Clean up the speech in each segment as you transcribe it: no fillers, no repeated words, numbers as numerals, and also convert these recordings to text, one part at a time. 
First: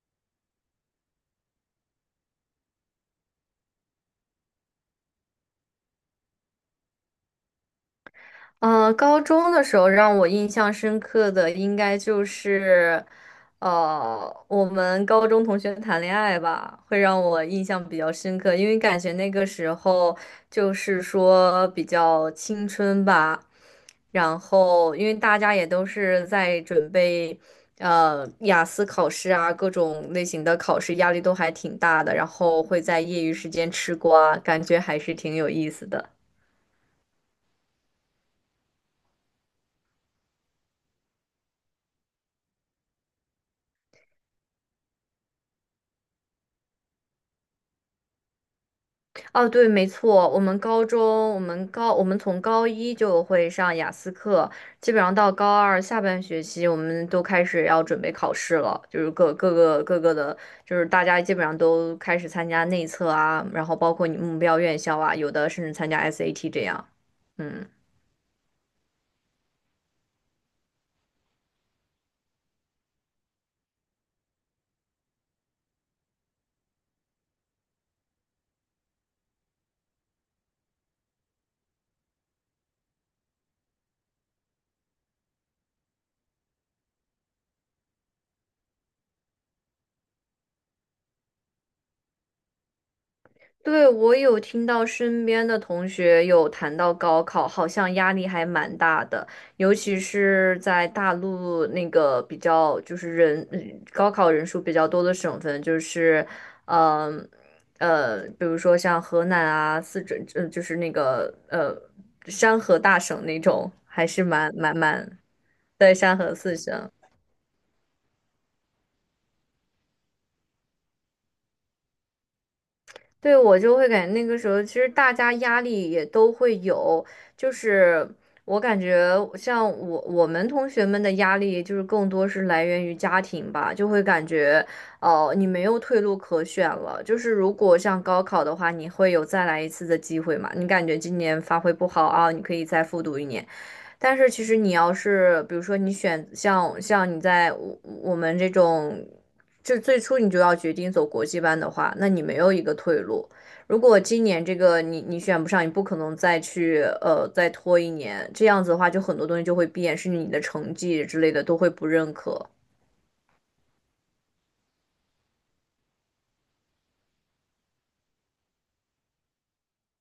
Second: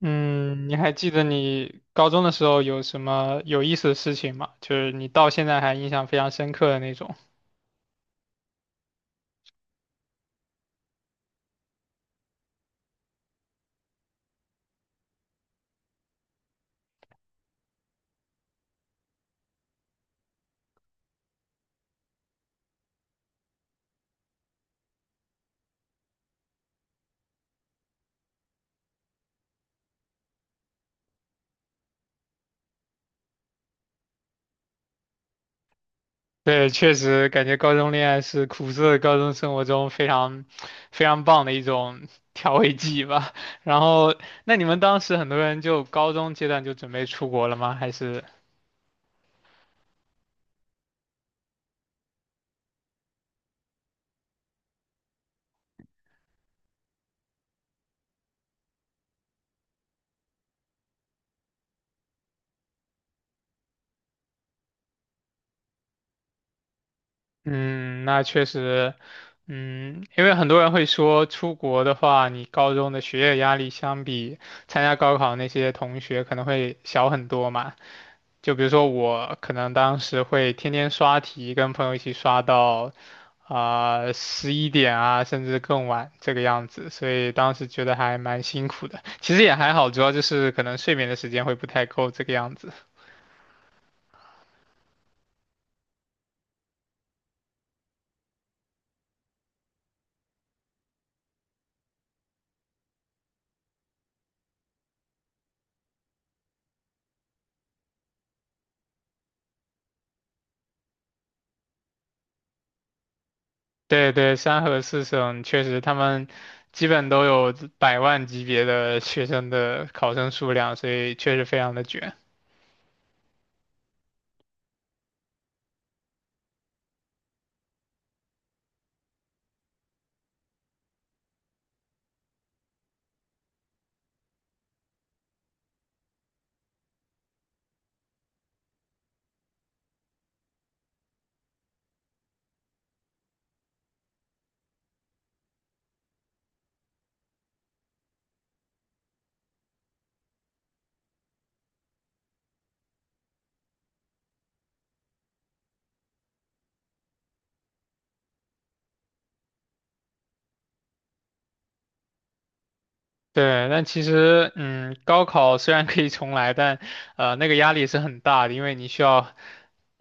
嗯，你还记得你高中的时候有什么有意思的事情吗？就是你到现在还印象非常深刻的那种。高中的时候让我印象深刻的应该就是，我们高中同学谈恋爱吧，会让我印象比较深刻，因为感觉那个时候就是说比较青春吧，然后因为大家也都是在准备，雅思考试啊，各种类型的考试，压力都还挺大的，然后会在业余时间吃瓜，感觉还是挺有意思的。对，确实感觉高中恋爱是苦涩的高中生活中非常非常棒的一种 调味剂吧。然后，那你们当时很多人就高中阶段就准备出国了吗？还是？哦，对，没错，我们高中，我们高，我们从高一就会上雅思课，基本上到高二下半学期，我们都开始要准备考试了，就是各个的，就是大家基本上都开始参加内测啊，然后包括你目标院校啊，有的甚至参加 SAT 这样，嗯。嗯，那确实。因为很多人会说出国的话，你高中的学业压力相比参加高考那些同学可能会小很多嘛。就比如说我可能当时会天天刷题，跟朋友一起刷到啊11点啊，甚至更晚这个样子，所以当时觉得还蛮辛苦的。其实也还好，主要就是可能睡眠的时间会不太够这个样子。对，我有听到身边的同学有谈到高考，好像压力还蛮大的，尤其是在大陆那个比较就是高考人数比较多的省份，就是嗯比如说像河南啊、四川，就是那个山河大省那种，还对是对，蛮三蛮河四蛮省确实对，他山们河四基省。本都有百万级别的学生的考生数量，所以确实非常的卷。对，我就会感觉那个时候，其实大家压力也都会有，就是我感觉像我们同学们的压力，就是更多是来源于家庭吧，就会感觉，哦、你没有退路可选了。就是如果像高考的话，你会有再来一次的机会嘛？你感觉今年发挥不好啊，你可以再复读一年。但是其实你要是，比如说你选像你在我们这种，就最初你就要决定走国际班的话，那你没有一个退路。如果今年这个你选不上，你不可能再去再拖一年，这样子的话，就很多东西就会变，甚至你的成绩之类的都会不认可。对，但其实，高考虽然可以重来，但，那个压力是很大的，因为你需要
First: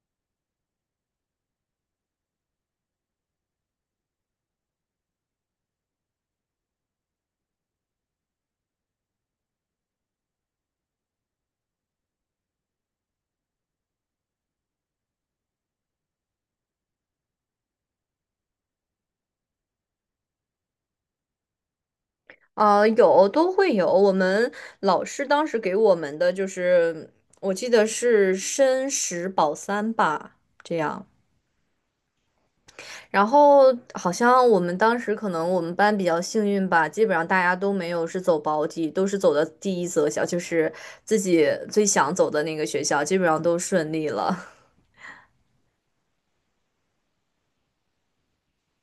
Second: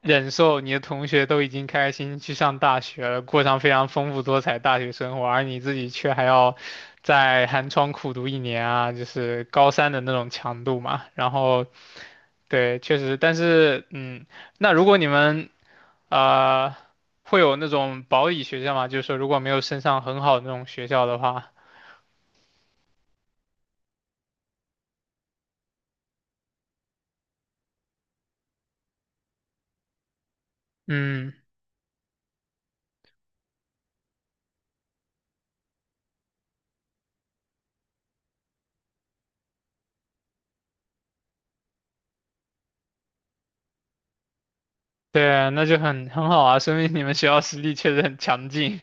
忍受你的同学都已经开心心去上大学了，过上非常丰富多彩大学生活，而你自己却还要在寒窗苦读一年啊，就是高三的那种强度嘛。然后对，确实，但是，那如果你们呃会有那种保底学校嘛，就是说如果没有升上很好的那种学校的话。啊，有都会有。我们老师当时给我们的就是，我记得是申十保三吧，这样。嗯，然后好像我们当时可能我们班比较幸运吧，基本上大家都没有是走保底，都是走的第一择校，就是自己最想走的那个学校，基本上都顺利了。对，那就很好啊，说明你们学校实力确实很强劲。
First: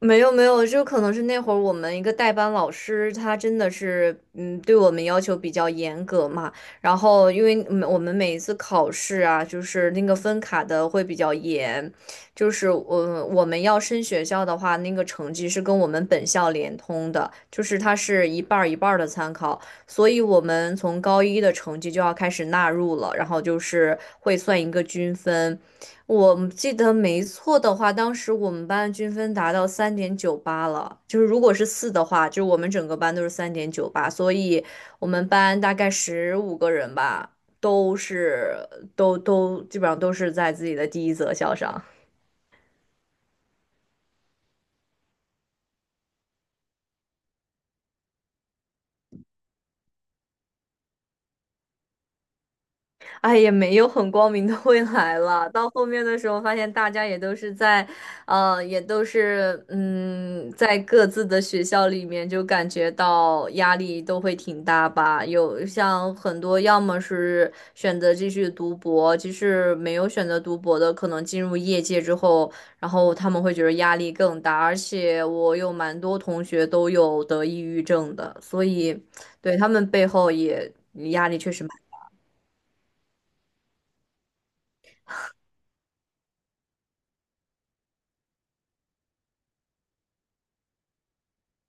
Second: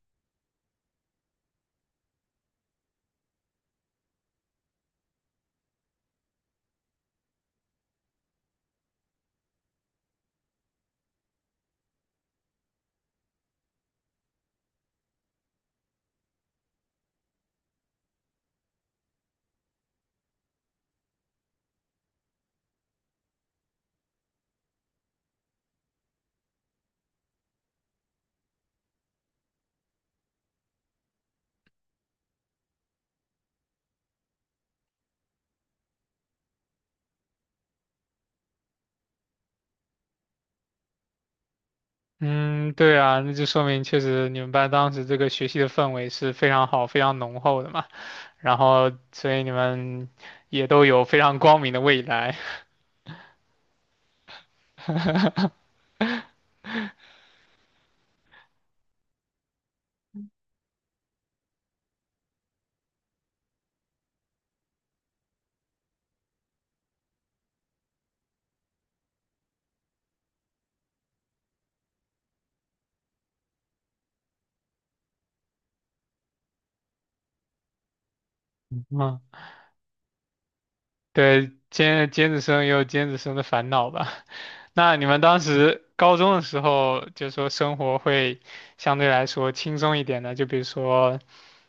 没有没有，就可能是那会儿我们一个代班老师，他真的是，对我们要求比较严格嘛。然后，因为我们每一次考试啊，就是那个分卡的会比较严，就是我们要升学校的话，那个成绩是跟我们本校联通的，就是它是一半儿一半儿的参考，所以我们从高一的成绩就要开始纳入了，然后就是会算一个均分。我记得没错的话，当时我们班均分达到三点九八了，就是如果是四的话，就是我们整个班都是三点九八，所以我们班大概15个人吧，都是都都基本上都是在自己的第一择校上。嗯，对啊，那就说明确实你们班当时这个学习的氛围是非常好、非常浓厚的嘛，然后所以你们也都有非常光明的未来。哎，也没有很光明的未来了。到后面的时候，发现大家也都是在，也都是，在各自的学校里面，就感觉到压力都会挺大吧。有像很多，要么是选择继续读博，即使没有选择读博的，可能进入业界之后，然后他们会觉得压力更大。而且我有蛮多同学都有得抑郁症的，所 以嗯对他们背后也压力确对，实。蛮。尖子生也有尖子生的烦恼吧？那你们当时高中的时候，就说生活会相对来说轻松一点的，就比如说，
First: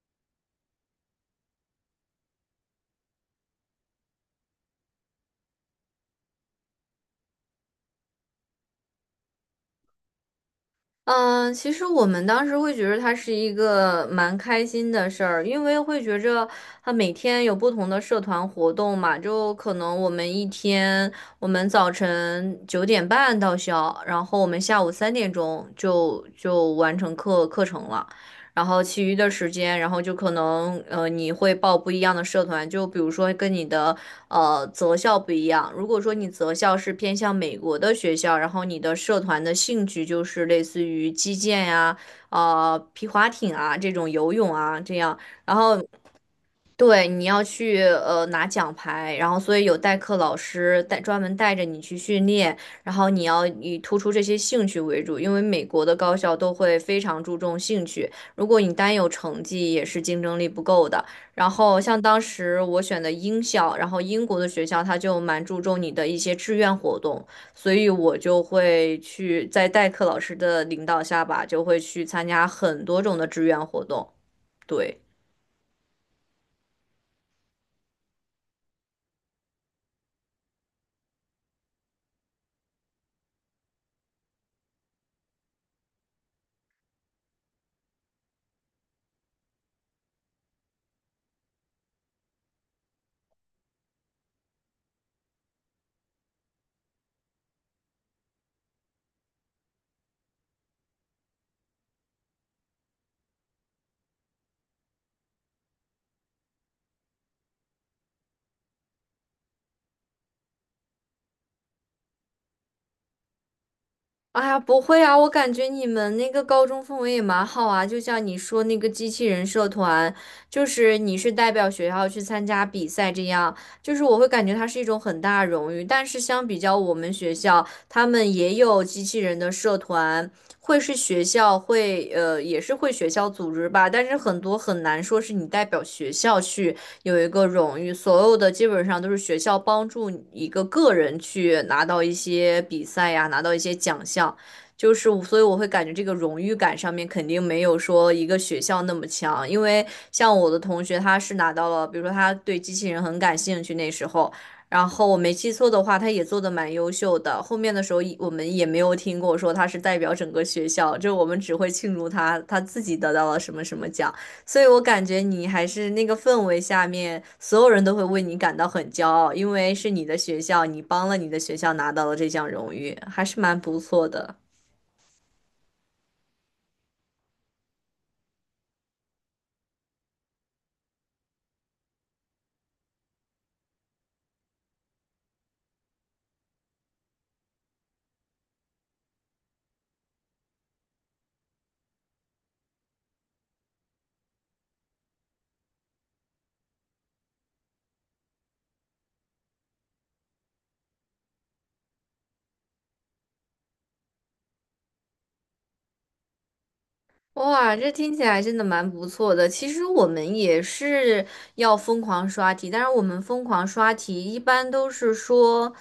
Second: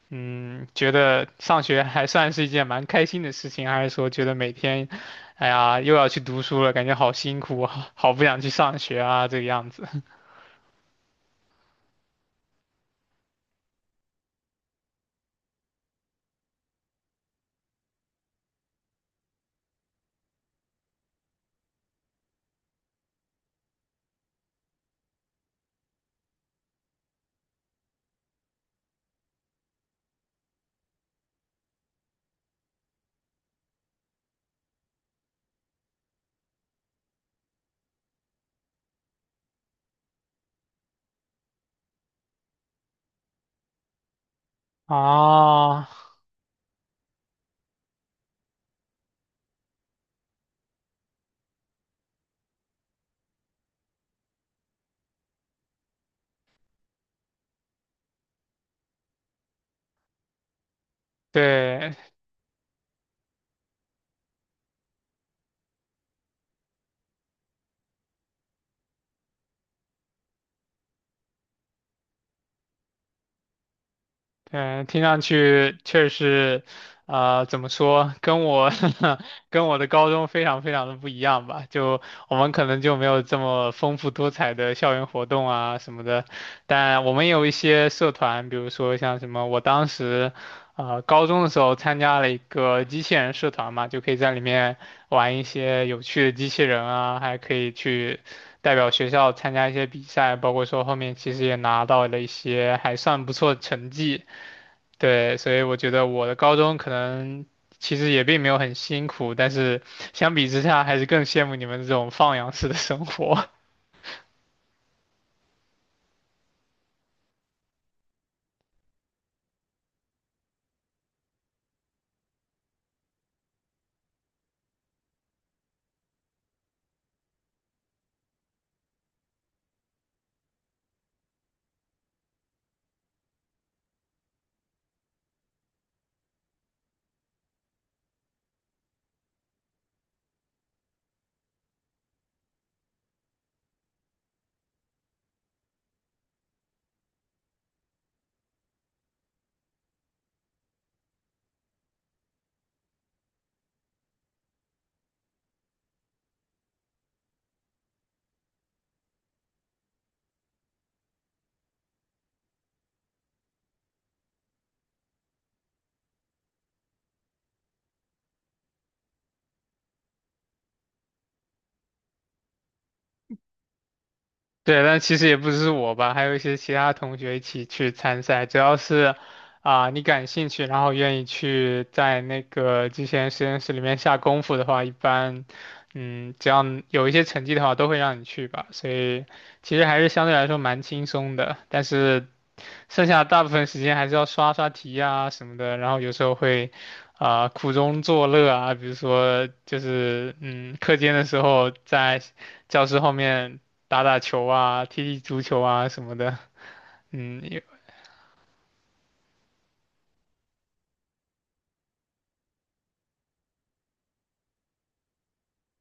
觉得上学还算是一件蛮开心的事情，还是说觉得每天，哎呀，又要去读书了，感觉好辛苦，好不想去上学啊，这个样子。嗯，其实我们当时会觉得它是一个蛮开心的事儿，因为会觉着它每天有不同的社团活动嘛，就可能我们一天，我们早晨9点半到校，然后我们下午3点钟就完成课程了，然后其余的时间，然后就可能你会报不一样的社团，就比如说跟你的择校不一样。如果说你择校是偏向美国的学校，然后你的社团的兴趣就是类似于击剑呀、皮划艇啊这种游泳啊 这样，然后啊，对，你要去拿奖牌，然后所以有代课老师带专门带着你去训练，然后你要以突出这些兴趣为主，因为美国的高校都会非常注重兴趣，如果你单有成绩也是竞争力不够的。然后对，像当时我选的英校，然后英国的学校他就蛮注重你的一些志愿活动，所以我就会去在代课老师的领导下吧，就会去参加很多种的志愿活动，嗯，对。听上去确实，怎么说，跟我 跟我的高中非常非常的不一样吧？就我们可能就没有这么丰富多彩的校园活动啊什么的，但我们也有一些社团，比如说像什么，我当时，高中的时候参加了一个机器人社团嘛，就可以在里面玩一些有趣的机器人啊，还可以去，代表学校参加一些比赛，包括说后面其实也拿到了一些还算不错的成绩。对，所以我觉得我的高中可能其实也并没有很辛苦，但是相比之下还是更羡慕你们这种放养式的生活。哎呀，不会啊，我感觉你们那个高中氛围也蛮好啊，就像你说那个机器人社团，就是你是代表学校去参加比赛这样，就是我会感觉它是一种很大的荣誉。但是相比较我们学校，他们也有机器人的社团，会是学校会也是会学校组织吧，但是很多很难说是你代表学校去。有一个荣誉，所有的基本上都是学校帮助一个个人去拿到一些比赛呀，拿到一些奖项，就是我所以我会感觉这个荣誉感上面肯定没有说一个学校那么强，因为像我的同学他是拿到了，比如说他对机器人很感兴趣那时候。然后我没记错的话，他也做的蛮优秀的。后面的时候，我们也没有听过说他是代表整个学校，就我们只会庆祝他自己得到了什么什么奖。所以我感觉你还是那个氛围下面，所有人都会为你感到很骄傲，因为是你的学校，你帮了你的学校拿到了这项荣誉，还是蛮不错的。对，但其实也不只是我吧，还有一些其他同学一起去参赛。只要是啊、你感兴趣，然后愿意去在那个机器人实验室里面下功夫的话，一般，只要有一些成绩的话，都会让你去吧。所以其实还是相对来说蛮轻松的，但是剩下大部分时间还是要刷刷题啊什么的，然后有时候会啊、苦中作乐啊，比如说就是课间的时候在教室后面打打球啊，踢踢足球啊什么的。也哇，这听起来真的蛮不错的。其实我们也是要疯狂刷题，但是我们疯狂刷题一般都是说，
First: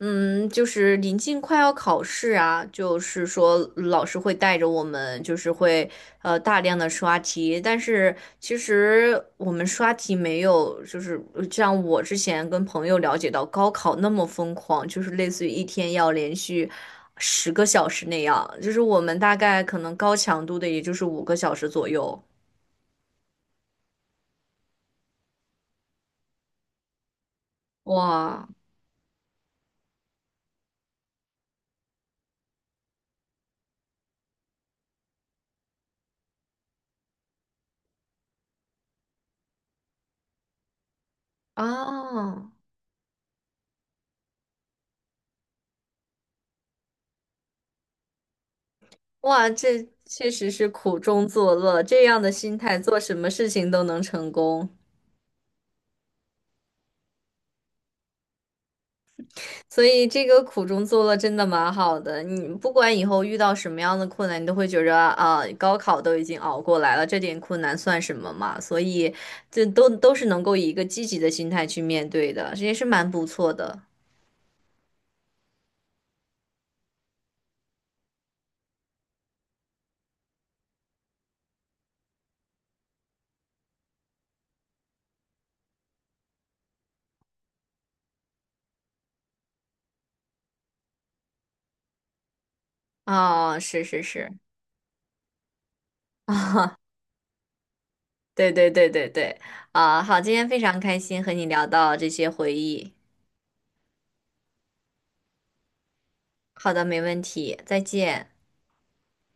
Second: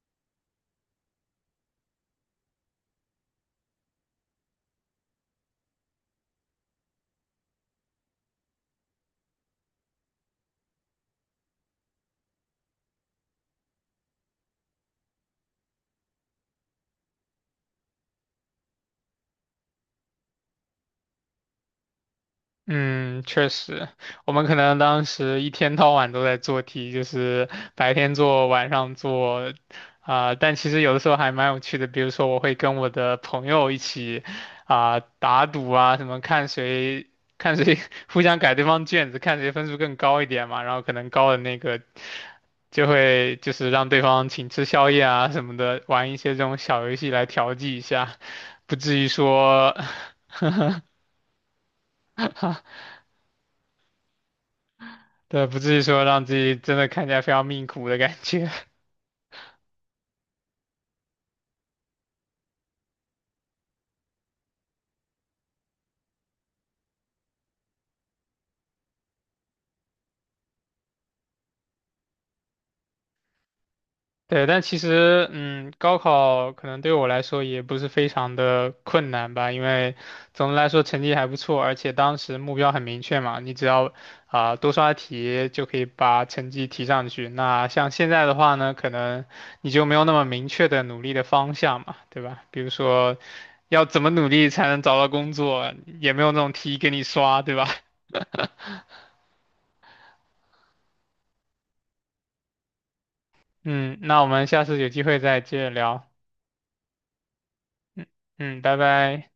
就是临近快要考试啊，就是说老师会带着我们，就是会大量的刷题，但是其实我们刷题没有，就是像我之前跟朋友了解到高考那么疯狂，就是类似于一天要连续10个小时那样，就是我们大概可能高强度的也就是5个小时左右。嗯，确实，我们可能当时一天到晚都在做题，就是白天做，哇晚上做，啊、但其实有的时候还蛮有趣的。比如说，我会跟我的朋友一起啊、打赌啊，什么看谁 互相改对方卷子，看谁分数更高一点嘛。然后可能高的那个啊！就会就是让对方请吃宵夜啊什么的，玩一些这种小游戏来调剂一下。不至于哇，说，这 确实是苦中作乐，这样的心态做什么事情都能成功，对，不至于说让自己真的看起来非常命苦的感觉。所以这个苦中作乐真的蛮好的。你不管以后遇到什么样的困难，你都会觉着啊，高考都已经熬过来了，这点困难算什么嘛？所以这都是能够以一个积极的心态去面对的，这也是蛮不错的 对，但其实，高考可能对我来说也不是非常的困难吧，因为总的来说成绩还不错，而且当时目标很明确嘛，你只要啊、多刷题就可以把成绩提上去。那像现在的话呢，可能你就没有那么明确的努力的方向嘛，对吧？比如说，啊。是要怎是么努是 力才能找到工作，也没 有那种题啊，给你刷，对吧？对对对对对啊，好，今天非常开心和你聊到这些回忆。嗯，那我们下次有机会再接着聊。好的，没问题，再见。嗯，拜拜。